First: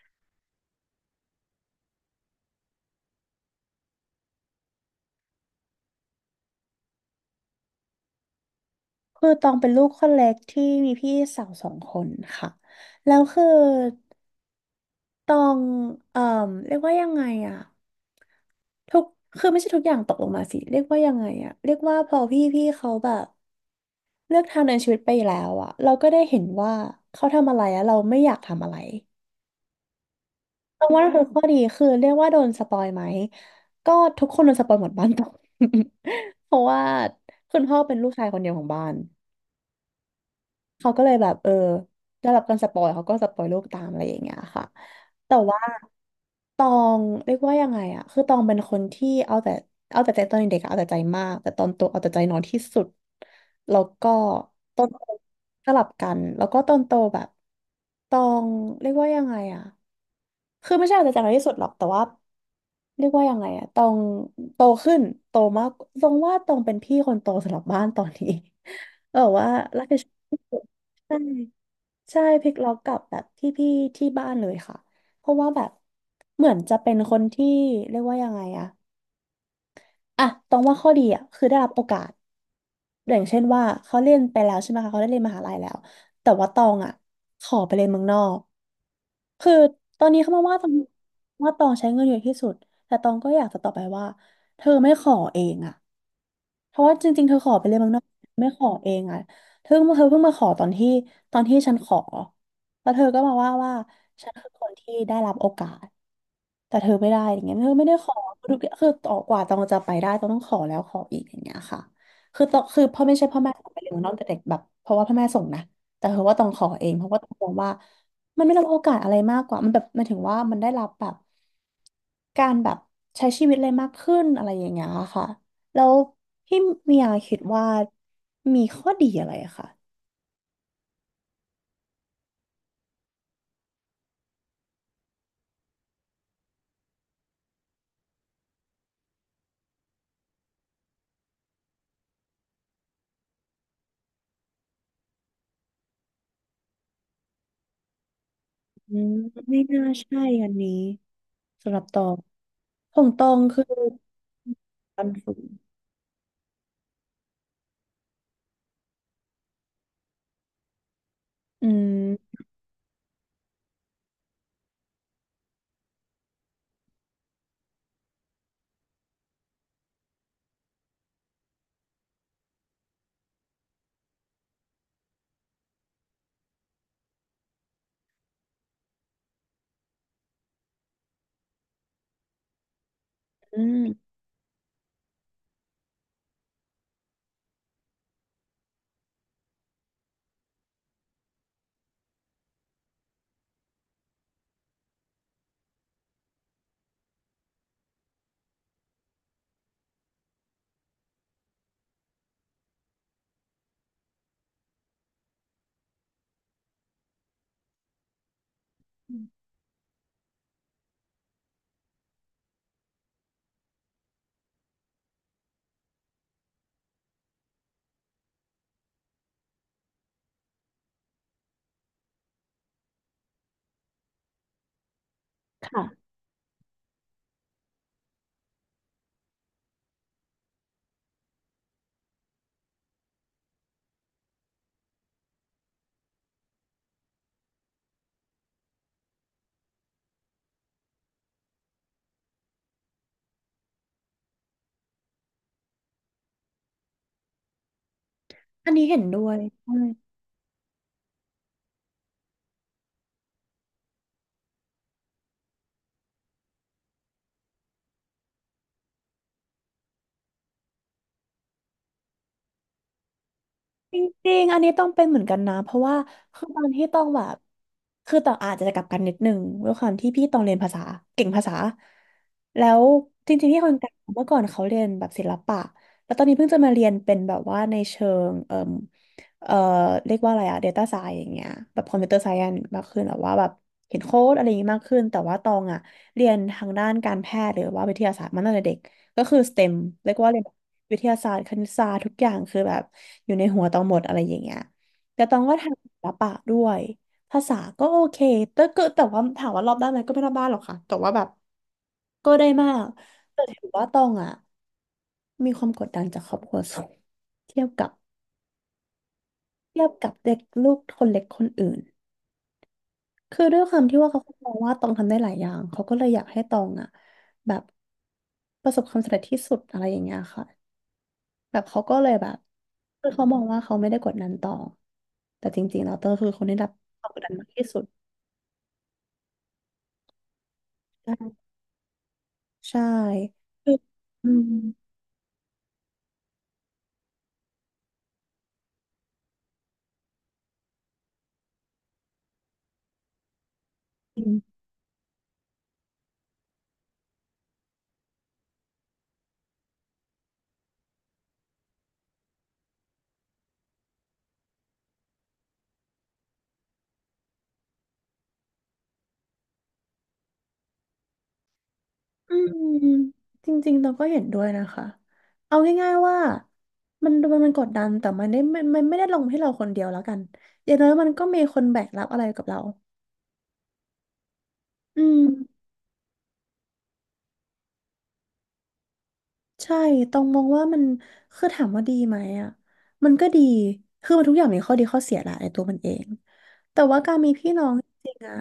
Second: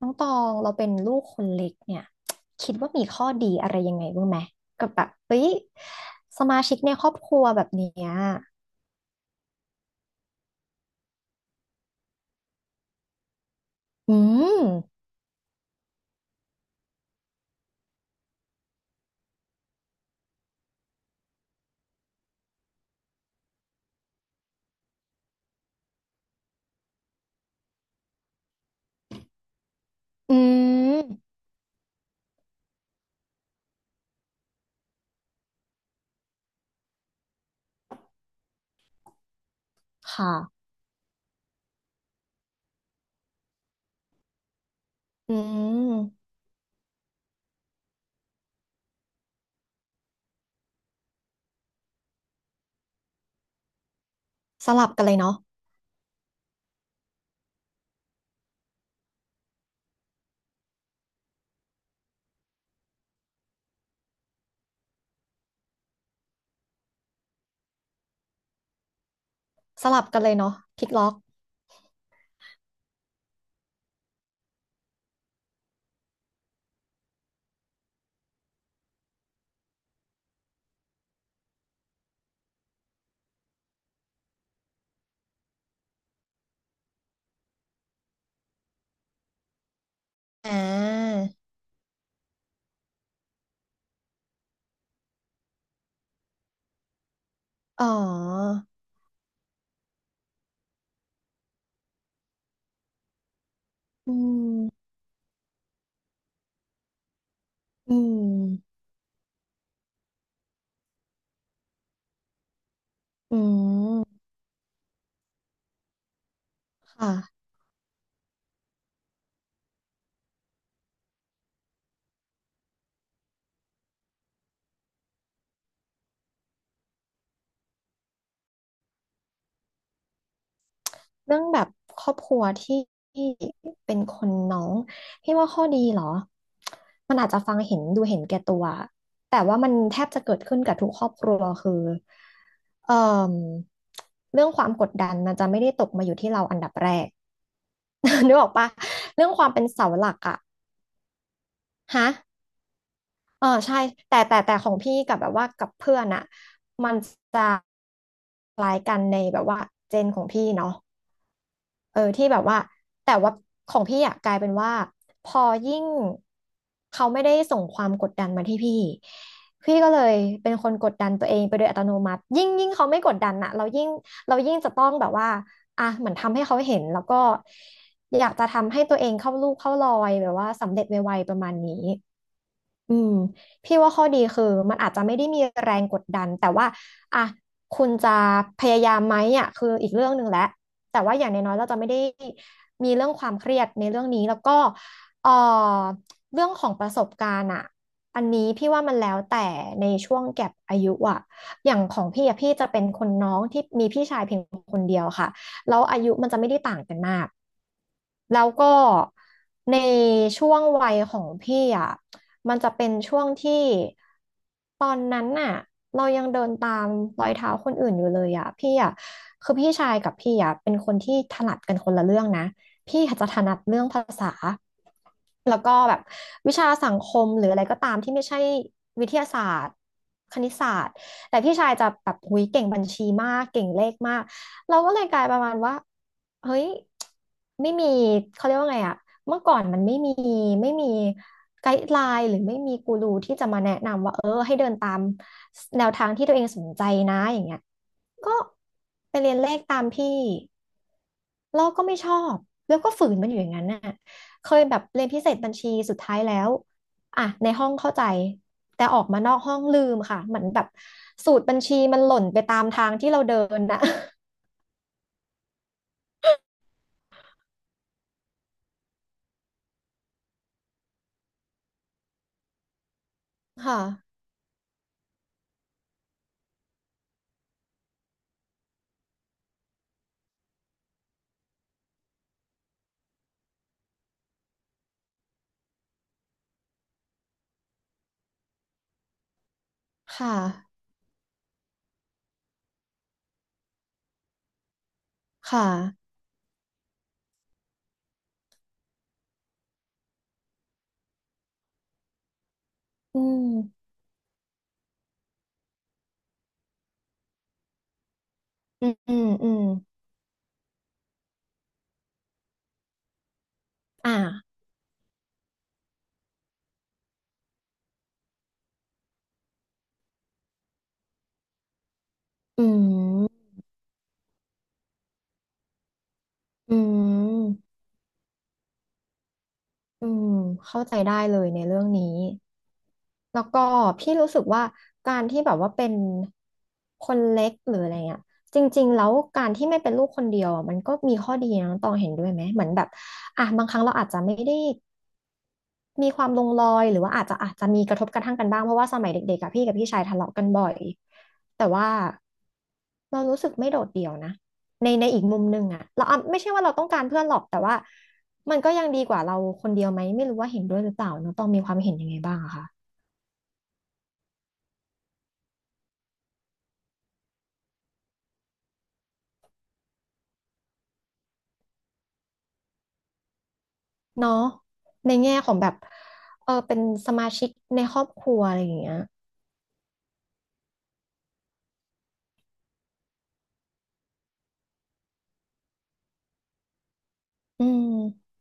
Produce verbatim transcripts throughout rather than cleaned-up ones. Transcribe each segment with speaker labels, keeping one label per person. Speaker 1: น้องตองเราเป็นลูกคนเล็กเนี่ยคิดว่ามีข้อดีอะไรยังไงบ้างไหมกับแบบเฮ้ยสมาชิกในครอบครัวแบบเนี้ย
Speaker 2: คือตองเป็นลูกคนเล็กที่มีพี่สาวสองคนค่ะแล้วคือ
Speaker 1: อืม
Speaker 2: ตองเอ่อเรียกว่ายังไงอะทุกคือไม่ใช่ทุกอย่างตกลงมาสิเรียกว่ายังไงอะเรียกว่าพอพี่พี่เขาแบบเลือกทางเดินชีวิตไปแล้วอะเราก็ได้เห็นว่าเขาทำอะไรแล้วเราไม่อยากทำอะไร
Speaker 1: อื
Speaker 2: ตอง
Speaker 1: ม
Speaker 2: ว่านั่นคือข้อดีคือเรียกว่าโดนสปอยไหมก็ทุกคนโดนสปอยหมดบ้านตอง เพราะว่าคุณพ่อเป็นลูกชายคนเดียวของบ้าน
Speaker 1: ค่ะ
Speaker 2: เขาก็เลยแบบเออได้รับการสปอยเขาก็สปอยโลกตามอะไรอย่างเงี้ยค่ะ
Speaker 1: อื
Speaker 2: แต่ว่า
Speaker 1: ม
Speaker 2: ตองเรียกว่ายังไงอะคือตองเป็นคนที่เอาแต่เอาแต่ใจตอนเด็กอะเอาแต่ใจมากแต่ตอนโตเอาแต่ใจน้อยที่สุดแล้วก็
Speaker 1: ส
Speaker 2: ตอ
Speaker 1: ลั
Speaker 2: น
Speaker 1: บ
Speaker 2: โต
Speaker 1: กันเลยเนาะ
Speaker 2: สลับกันแล้วก็ตอนโตแบบตองเรียกว่ายังไงอะ คือไม่ใช่อาจจะจำได้ที่สุดหรอกแต่ว่าเรียกว่ายังไงอะตองโตขึ้นโตมากตรงว่าตองเป็นพี่คนโตสำหรับบ้านตอนนี้ เออว่ารั
Speaker 1: ส
Speaker 2: บผิด
Speaker 1: ลับ
Speaker 2: ชอ
Speaker 1: กัน
Speaker 2: บ
Speaker 1: เลย
Speaker 2: ที่
Speaker 1: เนาะ
Speaker 2: สุด
Speaker 1: พลิกล็อ
Speaker 2: ใช่
Speaker 1: ก
Speaker 2: ใช่พลิกล็อกกับแบบพี่พี่ที่บ้านเลยค่ะเพราะว่าแบบเหมือนจะเป็นคนที่เรียกว่ายังไงอะอะตองว่าข้อดีอะคือได้รับโอกาสอย่างเช่นว่าเขาเรียนไปแล้วใช่ไหมคะเขาได้เรียนมหาลัยแล้วแต่ว่าตองอะขอไปเรียนเมืองนอก คือตอนนี้เขามา
Speaker 1: อ่
Speaker 2: ว่าตอง
Speaker 1: า
Speaker 2: ว่าตองใช้เงินเยอะที่สุดแต่ตองก็อยากจะตอบไปว่าเธอไม่ขอเองอะเพราะว่าจริงๆเธอขอไปเลยน
Speaker 1: อ๋
Speaker 2: เมื
Speaker 1: อ
Speaker 2: องนอกไม่ขอเองอะเธอเธอเพิ่งมาขอตอนที่ตอนที่ฉันขอแล้วเธอก็มาว่าว่า
Speaker 1: อื
Speaker 2: ฉันคือคน
Speaker 1: ม
Speaker 2: ที่ได้รับโอกาส แต่เธอไม่ได้อย่างเงี้ยเธอไม่
Speaker 1: อื
Speaker 2: ได้ขอทุกอย่าง
Speaker 1: ม
Speaker 2: คือต่อกว่าตองจะไปได้ต้องต้องขอแล้วขออีกอย่างเงี้ยค่ะคือตองคือพ่อไม่ใช่
Speaker 1: อื
Speaker 2: พ่อแม่ส่งไปเรียนเมืองนอก
Speaker 1: ม
Speaker 2: แต่เด็กแบบเพราะว่าพ่อแม่ส่งนะแต่เธอว่าต้องขอเองเพราะ
Speaker 1: ค่ะ
Speaker 2: ว่าต้องมองว่ามันไม่ได้รับโอกาสอะไรมากกว่ามันแบบมันถึงว่ามันได้รับแบบการแบบใช้ชีวิตอะไรมากขึ้นอะไรอย่างเงี้ยค่ะแล้วพี่เมียคิดว่ามีข้อดีอะไรอะค่ะ
Speaker 1: เรื่องแบบครอบครัวที่เป็นคนน้องพี่ว่าข้อดีเหรอมันอาจจะฟังเห็นดูเห็นแก่ตัวแต่ว่ามันแทบจะเกิดขึ้นกับทุกครอบครัวคือเอ่อเรื่องความกดดันมันจะไม่ได้ตกมาอยู่ที่เราอันดับแรก นึกออกปะ
Speaker 2: อืม
Speaker 1: เรื่องความ
Speaker 2: ไม่
Speaker 1: เป็น
Speaker 2: น่า
Speaker 1: เสาหลัก
Speaker 2: ใช่
Speaker 1: อะ
Speaker 2: อันนี้สำหรับตอ
Speaker 1: ฮะ
Speaker 2: งของตอง
Speaker 1: เออ
Speaker 2: คือ
Speaker 1: ใช่แต่แต่แต่ของพี่
Speaker 2: การ
Speaker 1: กับแบ
Speaker 2: ฝึ
Speaker 1: บ
Speaker 2: ก
Speaker 1: ว่ากับเพื่อนอะมันจะคล้ายกันในแบบว่าเจนของพี่เนาะ
Speaker 2: อื
Speaker 1: เออที่แบ
Speaker 2: ม
Speaker 1: บว่าแต่ว่าของพี่อะกลายเป็นว่าพอยิ่งเขาไม่ได้ส่งความกดดันมาที่พี่พี่ก็เลยเป็นคนกดดันตัวเองไปโดยอัตโนมัติยิ่งยิ่งเขาไม่กดดันอะเรายิ่งเรายิ่งจะต้องแบบว่าอ่ะเหมือนทำให้เขาเห็นแล้วก็อยากจะทำให้ตัวเองเข้าลูกเข้ารอยแบบว่าสำเร็จไวๆประมาณนี้ อืม
Speaker 2: อื
Speaker 1: พี่ว่าข้อ
Speaker 2: ม
Speaker 1: ดีคือมันอาจจะไม่ได้มีแรงกดดันแต่ว่าอ่ะคุณจะพยายามไหมอ่ะคืออีกเรื่องหนึ่งแหละแต่ว่าอย่างน้อยๆเราจะไม่ได้มีเรื่องความเครียดในเรื่องนี้แล้วก็เอ่อเรื่องของประสบการณ์อ่ะอันนี้พี่ว่ามันแล้วแต่ในช่วงแก็ปอายุอ่ะอย่างของพี่อ่ะพี่จะเป็นคนน้องที่มีพี่ชายเพียงคนเดียวค่ะ แล้วอายุมันจะไม่ได้ต่างกันมาก แล้วก็ในช่วงวัยของพี่อ่ะมันจะเป็นช่วงที่ตอนนั้นน่ะเรายังเดินตามรอยเท้าคนอื่นอยู่เลยอ่ะพี่อ่ะคือพี่ชายกับพี่อ่ะเป็นคนที่ถนัดกันคนละเรื่องนะพี่อาจจะถนัดเรื่องภาษาแล้วก็แบบ
Speaker 2: ค่ะ
Speaker 1: วิชาสังคมหรืออะไรก็ตามที่ไม่ใช่วิทยาศาสตร์คณิตศาสตร์แต่พี่ชายจะแบบหุยเก่งบัญชีมากเก่งเลขมาก เราก็เลยกลายประมาณว่าเฮ้ยไม่มีเขาเรียกว่าไงอะเมื่อก่อนมันไม่มีไม่มีไกด์ไลน์หรือไม่มีกูรูที่จะมาแนะนำว่าเออให้เดินตามแนวทางที่ตัวเองสนใจนะอย่างเงี้ยก็
Speaker 2: อันนี้เห็น
Speaker 1: ไป
Speaker 2: ด้ว
Speaker 1: เรีย
Speaker 2: ย
Speaker 1: นเลข
Speaker 2: ใช่
Speaker 1: ตามพี่เราก็ไม่ชอบแล้วก็ฝืนมันอยู่อย่างนั้นน่ะเคยแบบเรียนพิเศษบัญชีสุดท้ายแล้วอ่ะในห้องเข้าใจแต่ออกมานอกห้องลืมค่ะเหมือนแบบสูตรบัญชีมันหล่นไปตามทางที่เราเดินน่ะ
Speaker 2: จริงๆอันนี้ต้องเป็นเหมือนกันนะเพราะว่าคือตอนที่ต้องแบบคือต้องอาจจะกลับกันนิดนึงด้วยความที่พี่ต้องเรียนภาษาเก่งภาษาแล้วจริงๆที่ คน
Speaker 1: ค่ะ
Speaker 2: กลางเมื่อก่อนเขาเรียนแบบศิลปะแล้วตอนนี้เพิ่งจะมาเรียนเป็นแบบว่าในเชิงเอ่อเอ่อเรียกว่าอะไรอะ ดี ที เอ ไซเอนซ์ อย่างเงี้ยแบบคอมพิวเตอร์ไซเอนซ์มากขึ้นแบบว่าแบบเห็นโค้ดอะไรอย่างงี้มากขึ้นแต่ว่าตองอะเรียนทางด้านการแพทย์หรือว่าวิทยาศาสตร์มาตั้งแต่เด็ก ก็คือเอสทีอีเ e ็มเรียก
Speaker 1: ค่ะ
Speaker 2: ว่าเรียนวิทยาศาสตร์คณิตศาสตร์ทุกอย่างคือแบบอยู่ในหัวตองหมดอะไรอย่างเงี้ยแต่ตองก็
Speaker 1: ค่ะ
Speaker 2: ทำศิลปะด้วย ภาษาก็โอเค แต่ก็แต่ว่าถามว่ารอบด้านไหมก็ไม่รอบด้านหรอกค่ะแต่ว่าแบบก็ได้มาก
Speaker 1: อื
Speaker 2: แต่ถือว่า
Speaker 1: ม
Speaker 2: ตองอ่ะมีความกดดันจากครอบครัวสูงเทียบกับ
Speaker 1: อืมอืมอืม
Speaker 2: เทียบกับเด็กลูกคนเล็กคนอื่น คือด้วยความที่ว่า
Speaker 1: อ่า
Speaker 2: เขามองว่าตองทำได้หลายอย่างเขาก็เลยอยากให้ตองอ่ะแบบประสบความสำเร็จที่สุดอะไรอย่างเงี้ยค่ะ แบบเขาก็เลยแบบ
Speaker 1: อื
Speaker 2: คือเขามอ
Speaker 1: ม
Speaker 2: งว่าเขาไม่ได้กดดันต่อแต่จริงๆแล้วเตอร์คือคนที่รับ
Speaker 1: อื
Speaker 2: ความกดดันมาก
Speaker 1: ม
Speaker 2: ที่สุด
Speaker 1: อืมเข้าใจได้เลยในเรื่องนี้
Speaker 2: ใช่
Speaker 1: แล้วก็
Speaker 2: คือ
Speaker 1: พี่
Speaker 2: อื
Speaker 1: รู้สึ
Speaker 2: ม
Speaker 1: กว่าการที่แบบว่าเป็นคนเล็กหรืออะไรเงี้ยจริงๆแล้วการที่ไม่เป็นลูกคนเดียวอะมันก็มีข้อดีนะน้องตองเห็นด้วยไหม เหมือนแบบอ่ะบางครั้งเราอาจจะ
Speaker 2: อื
Speaker 1: ไม่ได้
Speaker 2: ม
Speaker 1: มีความลงรอยหรือว่าอาจจะอาจจะมีกระทบกระทั่งกันบ้างเพราะว่าสมัยเด็กๆกับพี่กับพี่ชายทะเลาะกันบ่อยแต่ว่าเรารู้สึกไม่โดดเดี่ยวนะในในอีกมุมหนึ่งอะเราอ่ะไม่ใช่ว่าเราต้องการเพื่อนหรอกแต่ว่ามันก็ยังดีกว่าเราคนเดียวไหมไม่รู้ว่าเห็นด้วยหรือเปล่าเนาะต้องมีความเห็นยังไง
Speaker 2: อื
Speaker 1: บ้าง
Speaker 2: ม
Speaker 1: อะคะ
Speaker 2: จริงๆเราก็เห็นด้วยนะคะเอาง่ายๆว่ามันมันมันกดดันแต่มันได้ไม่มันไม่ได้ลงให้เราคนเดียวแล้วกันอย่างน้อยมันก็มีคนแบกรับอะไรกับเรา
Speaker 1: เนาะ
Speaker 2: อื
Speaker 1: ใน
Speaker 2: ม
Speaker 1: แง่ของแบบเออเป็นสมาชิกในครอบครัวอะไรอย่างเงี้ย
Speaker 2: ใช่ต้องมองว่ามันคือถามว่าดีไหมอ่ะมันก็ดีคือมันทุกอย่างมีข้อดีข้อเสียแหละในตัวมันเองแต่ว่าการมีพี่
Speaker 1: อื
Speaker 2: น้องจริงๆอ่ะ
Speaker 1: ม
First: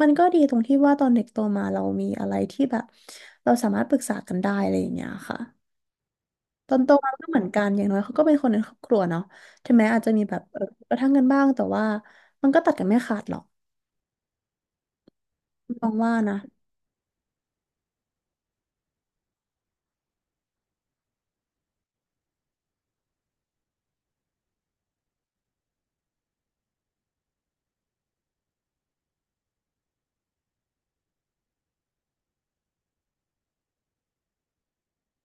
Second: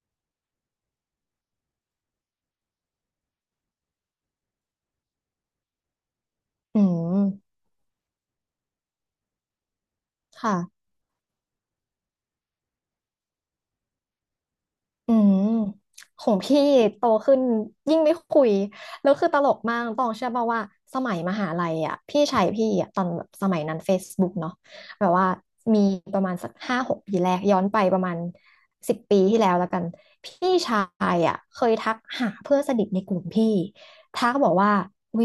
Speaker 2: มันก็ดีตรงที่ว่าตอนเด็กโตมาเรามีอะไรที่แบบเราสามารถปรึกษากันได้อะไรอย่างเงี้ยค่ะตอ
Speaker 1: อื
Speaker 2: นโตมา
Speaker 1: ม
Speaker 2: ก็เหมือนกันอย่างน้อยเขาก็เป็นคนในครอบครัวเนาะถึงแม้อาจจะมีแบบ
Speaker 1: ค่ะ
Speaker 2: เออกระทั่งกันบ้างแต่ว่ามันก็ตัดกันไม่ขาดหรอก
Speaker 1: อืม
Speaker 2: มองว่า
Speaker 1: ขอ
Speaker 2: นะ
Speaker 1: งพี่โตขึ้นยิ่งไม่คุยแล้วคือตลกมากต้องเชื่อป่าวว่าสมัยมหาลัยอ่ะพี่ชายพี่อ่ะตอนแบบสมัยนั้น Facebook เนาะแบบว่ามีประมาณสักห้าหกปีแรกย้อนไปประมาณสิบปีที่แล้วแล้วกันพี่ชายอ่ะเคยทักหาเพื่อนสนิทในกลุ่มพี่ทักบอกว่าวิ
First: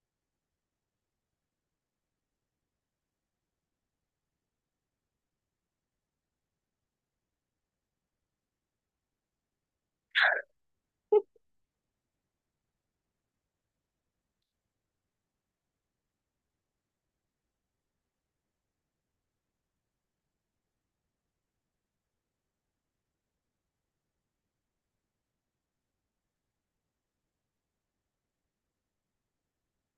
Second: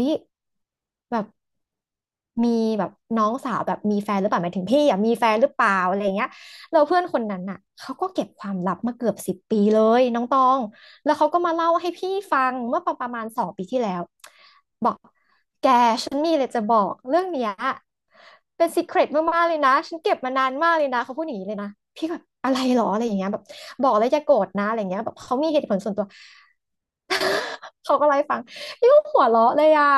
Speaker 1: แบบมีแบบน้องสาวแบบมีแฟนหรือเปล่าหมายถึงพี่อ่ะมีแฟนหรือเปล่าอะไรเงี้ย เราเพื่อนคนนั้นน่ะเขาก็เก็บความลับมาเกือบสิบปีเลยน้องตองแล้วเขาก็มาเล่าให้พี่ฟังเมื่อประมาณสองปีที่แล้วบอกแกฉันมีอะไรจะบอกเรื่องเนี้ยเป็นซีเครตมากๆเลยนะฉันเก็บมานานมากเลยนะเขาพูดอย่างนี้เลยนะพี่ก็แบบอะไรหรออะไรอย่างเงี้ยแบบบอกแล้วอย่าโกรธนะอะไรอย่างเงี้ยแบบเขามีเหตุผลส่วนตัว เขาก็ไล่าให้ฟังพี่ก็หัวเราะเลยอ่ะ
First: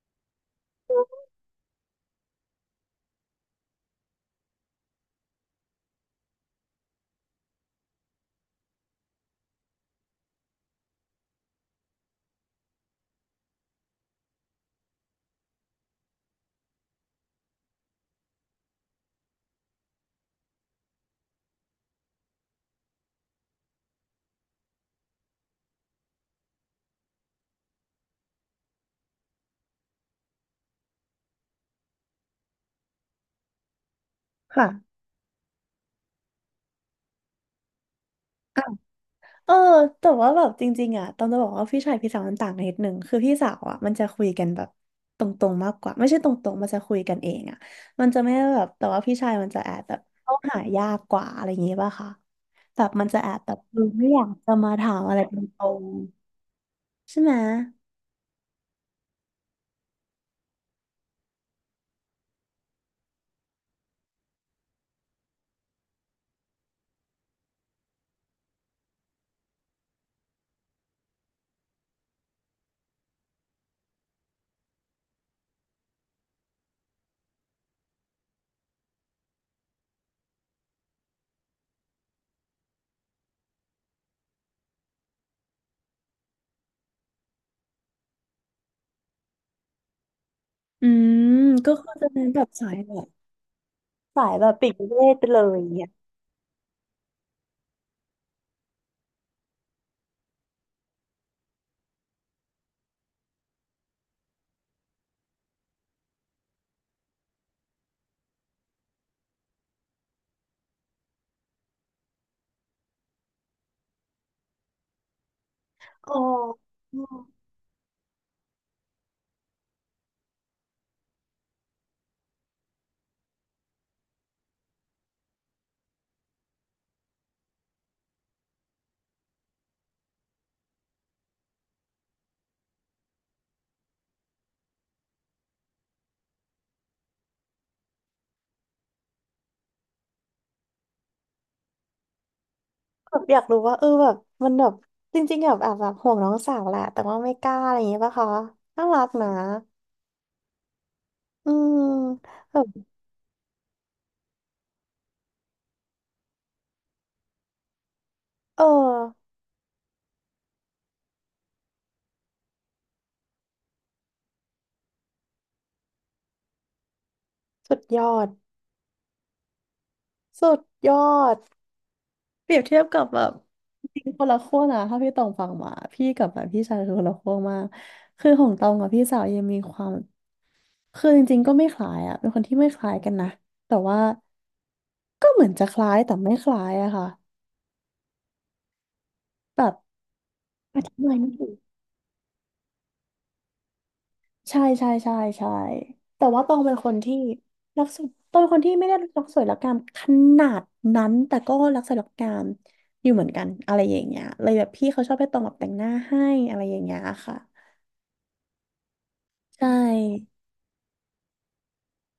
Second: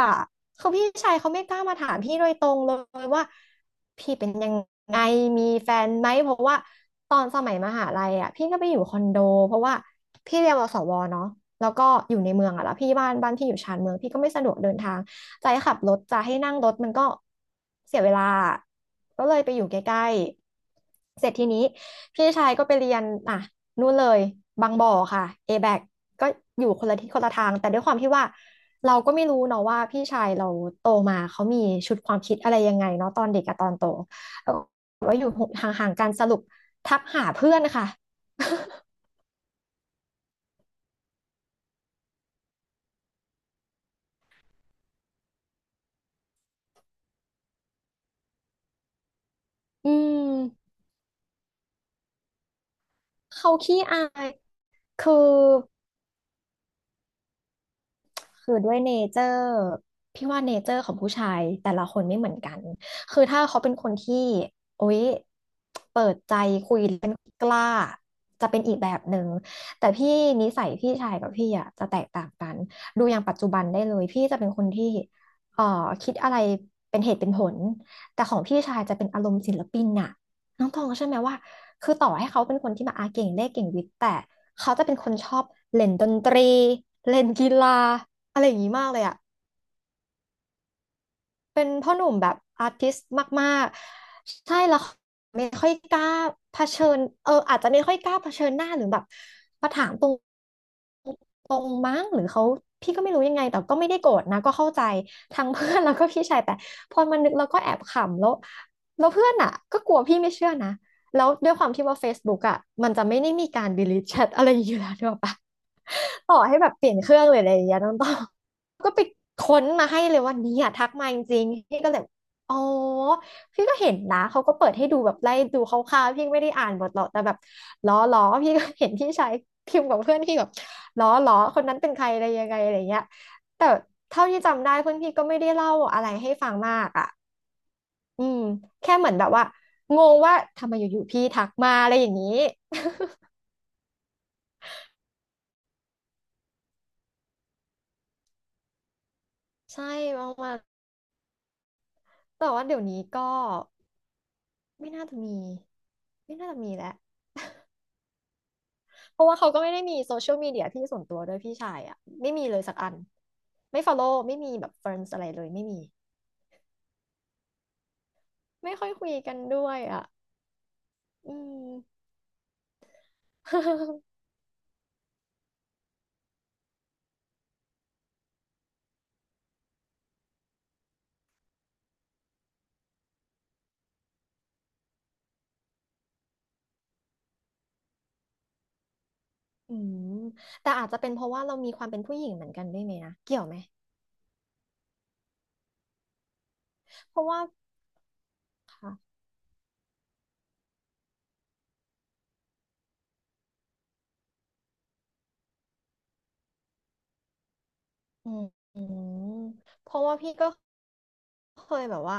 Speaker 1: คือพี่ชายเขาไม่กล้ามาถามพี่โดยตรงเลยว่าพี่เป็นยังไงมีแฟนไหมเพราะว่าตอนสมัยมหาลัยอ่ะพี่ก็ไปอยู่คอนโดเพราะว่าพี่เรียนวสวเนาะแล้วก็อยู่ในเมืองอ่ะแล้วพี่บ้านบ้านพี่อยู่ชานเมืองพี่ก็ไม่สะดวกเดินทางจะให้ขับรถจะให้นั่งรถมันก็เสียเวลาก็เลยไปอยู่ใกล้ๆเสร็จทีนี้พี่ชายก็ไปเรียนอ่ะนู่นเลยบางบ่อค่ะ เอ บี เอ ซี ก็อยู่คนละที่คนละทางแต่ด้วยความที่ว่า เราก็ไม่รู้เนาะว่าพี่ชายเราโตมาเขามีชุดความคิดอะไรยังไงเนาะตอนเด็กกับตอนโตแล้วก็
Speaker 2: ค่ะ
Speaker 1: ว่าอยู่ห่างๆกันสรุปทักหาเพื่อนค่ะ
Speaker 2: เออแต่ว่าแบบจริงๆอ่ะต้องจะบอกว่าพี่ชายพี่สาวมันต่างกันนิดนึงคือพี่สาวอ่ะมันจะคุยกันแบบตรงๆมากกว่าไม่ใช่ตรงๆมันจะคุยกันเองอ่ะมันจะไม่ได้แบบแต่ว่าพี่ชายมันจะแอบ
Speaker 1: อื
Speaker 2: แบบ
Speaker 1: ม
Speaker 2: เข้าหายากกว่าอะไรอย่างงี้ป่ะคะแบบมันจะแอบแบ
Speaker 1: เขา
Speaker 2: บเอ
Speaker 1: ขี้
Speaker 2: อ
Speaker 1: อา
Speaker 2: ไม่อยา
Speaker 1: ย
Speaker 2: กจะมาถามอะ
Speaker 1: คื
Speaker 2: ไร
Speaker 1: อ
Speaker 2: ตรงๆใช่ไหม
Speaker 1: คือด้วยเนเจอร์พี่ว่าเนเจอร์ของผู้ชายแต่ละคนไม่เหมือนกัน คือถ้าเขาเป็นคนที่โอ๊ยเปิดใจคุยเป็นกล้าจะเป็นอีกแบบหนึ่งแต่พี่นิสัยพี่ชายกับพี่อ่ะจะแตกต่างกันดูอย่างปัจจุบันได้เลยพี่จะเป็นคนที่เอ่อคิดอะไรเป็นเหตุเป็นผลแต่ของพี่ชายจะเป็นอารมณ์ศิลปินน่ะน้องตองก็ใช่อไหมว่าคือต่อให้เขาเป็นคนที่มาอาเก่งเลขเก่งวิทย์แต่เขาจะเป็นคนชอบเล่นดนตรีเล่นกีฬา อะไรอย่างนี้มากเลยอ่ะ
Speaker 2: อืม
Speaker 1: เป็น
Speaker 2: ก็คื
Speaker 1: พ่
Speaker 2: อ
Speaker 1: อห
Speaker 2: จะ
Speaker 1: นุ่ม
Speaker 2: เป็น
Speaker 1: แบบ
Speaker 2: แบบ
Speaker 1: อา
Speaker 2: สาย
Speaker 1: ร์ติ
Speaker 2: แบ
Speaker 1: ส
Speaker 2: บ
Speaker 1: ต์มาก
Speaker 2: สายแบ
Speaker 1: ๆ
Speaker 2: บ
Speaker 1: ใช่
Speaker 2: ปิด
Speaker 1: แล้วเขา
Speaker 2: เวทไปเล
Speaker 1: ไม่
Speaker 2: ยอ
Speaker 1: ค่อ
Speaker 2: ย่าง
Speaker 1: ย
Speaker 2: เงี้ย
Speaker 1: กล้าเผชิญเอออาจจะไม่ค่อยกล้าเผชิญหน้าหรือแบบมาถามตรงตรงมั้งหรือเขาพี่ก็ไม่รู้ยังไงแต่ก็ไม่ได้โกรธนะก็เข้าใจทั้งเพื่อน แล้วก็พี่ชายแต่พอมานึกแล้วก็แอบขำแล้วแล้วเพื่อนอ่ะก็กลัวพี่ไม่เชื่อนะแล้วด้วยความที่ว่า Facebook อ่ะมันจะไม่ได้มีการ delete chat อะไรอยู่แล้วด้วยปะ
Speaker 2: อ๋อ
Speaker 1: ต่อให้แบบเปลี่ยนเครื่องหรืออะไรอย่างเงี้ยน้องต้อง ก็ไปค้นมาให้เลยว่าเนี่ยทักมาจริงๆพี่ก็เลยอ๋อพี่ก็เห็นนะเขาก็เปิดให้ดูแบบไล่ดูคร่าวๆพี่ไม่ได้อ่านหมดหรอกแต่แบบล้อล้อพี่ก็เห็นพี่ชายพิมพ์กับเพื่อนพี่แบบล้อล้อคนนั้นเป็นใครอะไรยังไงอะไรเงี้ยแต่เท่าที่จำได้เพื่อนพี่ก็ไม่ได้เล่าอะไรให้ฟังมากอ่ะอืมแค่เหมือนแบบว่างงว่าทำไมอยู่ๆพี่ทักมาอะไรอย่างนี้
Speaker 2: แบบอยากรู้ว่าเออแบบมันแบบจริงๆแบบแอบแบบห่วงน้องสาวแหละแต่ว่าไม่กล้าอะไรอย่างเงี้ยป่ะคะน่ารักนะ
Speaker 1: ใช่ประมาณ
Speaker 2: อืม
Speaker 1: แต่
Speaker 2: แบ
Speaker 1: ว่า
Speaker 2: บ
Speaker 1: เดี๋ยวนี้ก็ไม่น่าจะมีไม่น่าจะมีแล้ว
Speaker 2: เออ
Speaker 1: เพราะว่าเขาก็ไม่ได้มีโซเชียลมีเดียที่ส่วนตัวด้วยพี่ชายอ่ะไม่มีเลยสักอันไม่ฟอลโล่ไม่มีแบบเฟรนด์อะไรเลยไม่มี
Speaker 2: สุดยอด
Speaker 1: ไม่ค่อยคุยกันด้วยอ่ะ
Speaker 2: สุดยอ
Speaker 1: อื
Speaker 2: ด
Speaker 1: ม
Speaker 2: เปรียบเทียบกับแบบจริงคน ละขั้วนะถ้าพี่ตองฟังมาพี่กับแบบพี่ชายคือคนละขั้วมากคือของตองกับพี่สาวยังมีความคือจริงๆก็ไม่คล้ายอะเป็นคนที่ไม่คล้ายกันนะแต่ว่าก็เหมือนจะคล้ายแต่ไม่คล้ายอะค่ะแบ
Speaker 1: อื
Speaker 2: บ
Speaker 1: มแต่
Speaker 2: อ
Speaker 1: อาจ
Speaker 2: ธิ
Speaker 1: จะเป็น
Speaker 2: บาย
Speaker 1: เพ
Speaker 2: ไม่
Speaker 1: ราะว่า
Speaker 2: ถูก
Speaker 1: เรามีความเป็นผู้หญิงเหมือนกันด้วยไหมนะเกี่ยวไหม
Speaker 2: ใช่ใช่ใช่ใช่แต่ว่าตองเป็นคนที่
Speaker 1: เพราะว่า
Speaker 2: รักสวยตองเป็นคนที่ไม่ได้
Speaker 1: ค่ะ
Speaker 2: รักสวยรักงามขนาดนั้นแต่ก็รักสวยรักงามอยู่เหมือนกันอะไรอย่างเงี้ยเลยแบบพี่เขาชอบให้ตองแบบแต่งหน้าให้อะไรอย่างเงี้ยค่ะ
Speaker 1: อืมอืม
Speaker 2: ใช
Speaker 1: เพราะว่าพี่
Speaker 2: ่
Speaker 1: ก็ เคยแบบว่า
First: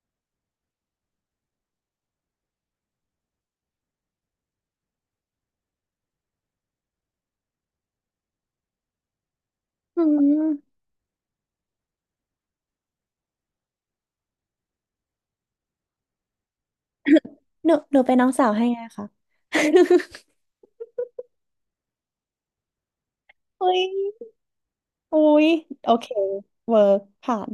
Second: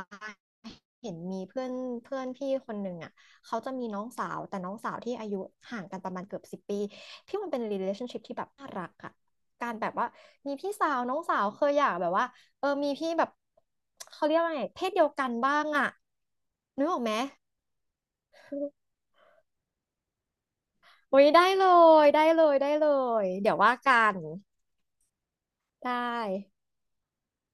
Speaker 1: เห็นมีเพื่อนเพื่อนพี่คนหนึ่งอ่ะเขาจะมีน้องสาวแต่น้องสาวที่อายุห่างกันประมาณเกือบสิบปีพี่มันเป็น relationship ที่แบบน่ารักอ่ะการแบบ
Speaker 2: อื
Speaker 1: ว่ามีพี่
Speaker 2: ม
Speaker 1: สาวน้องสาวเคยอยากแบบว่าเออมีพี่แบบเขาเรียกว่าไงเพศเดียวกันบ้างอ่ะนึกออกไหม
Speaker 2: หนูหนูเป็นน้องสาวให้ไงคะ
Speaker 1: โอ้ยได้เลยได้เลยได้เลย เดี๋ยวว่า
Speaker 2: อุ้ย
Speaker 1: กัน
Speaker 2: อุ้ยโอ
Speaker 1: ได้
Speaker 2: เคเวิร์กผ่าน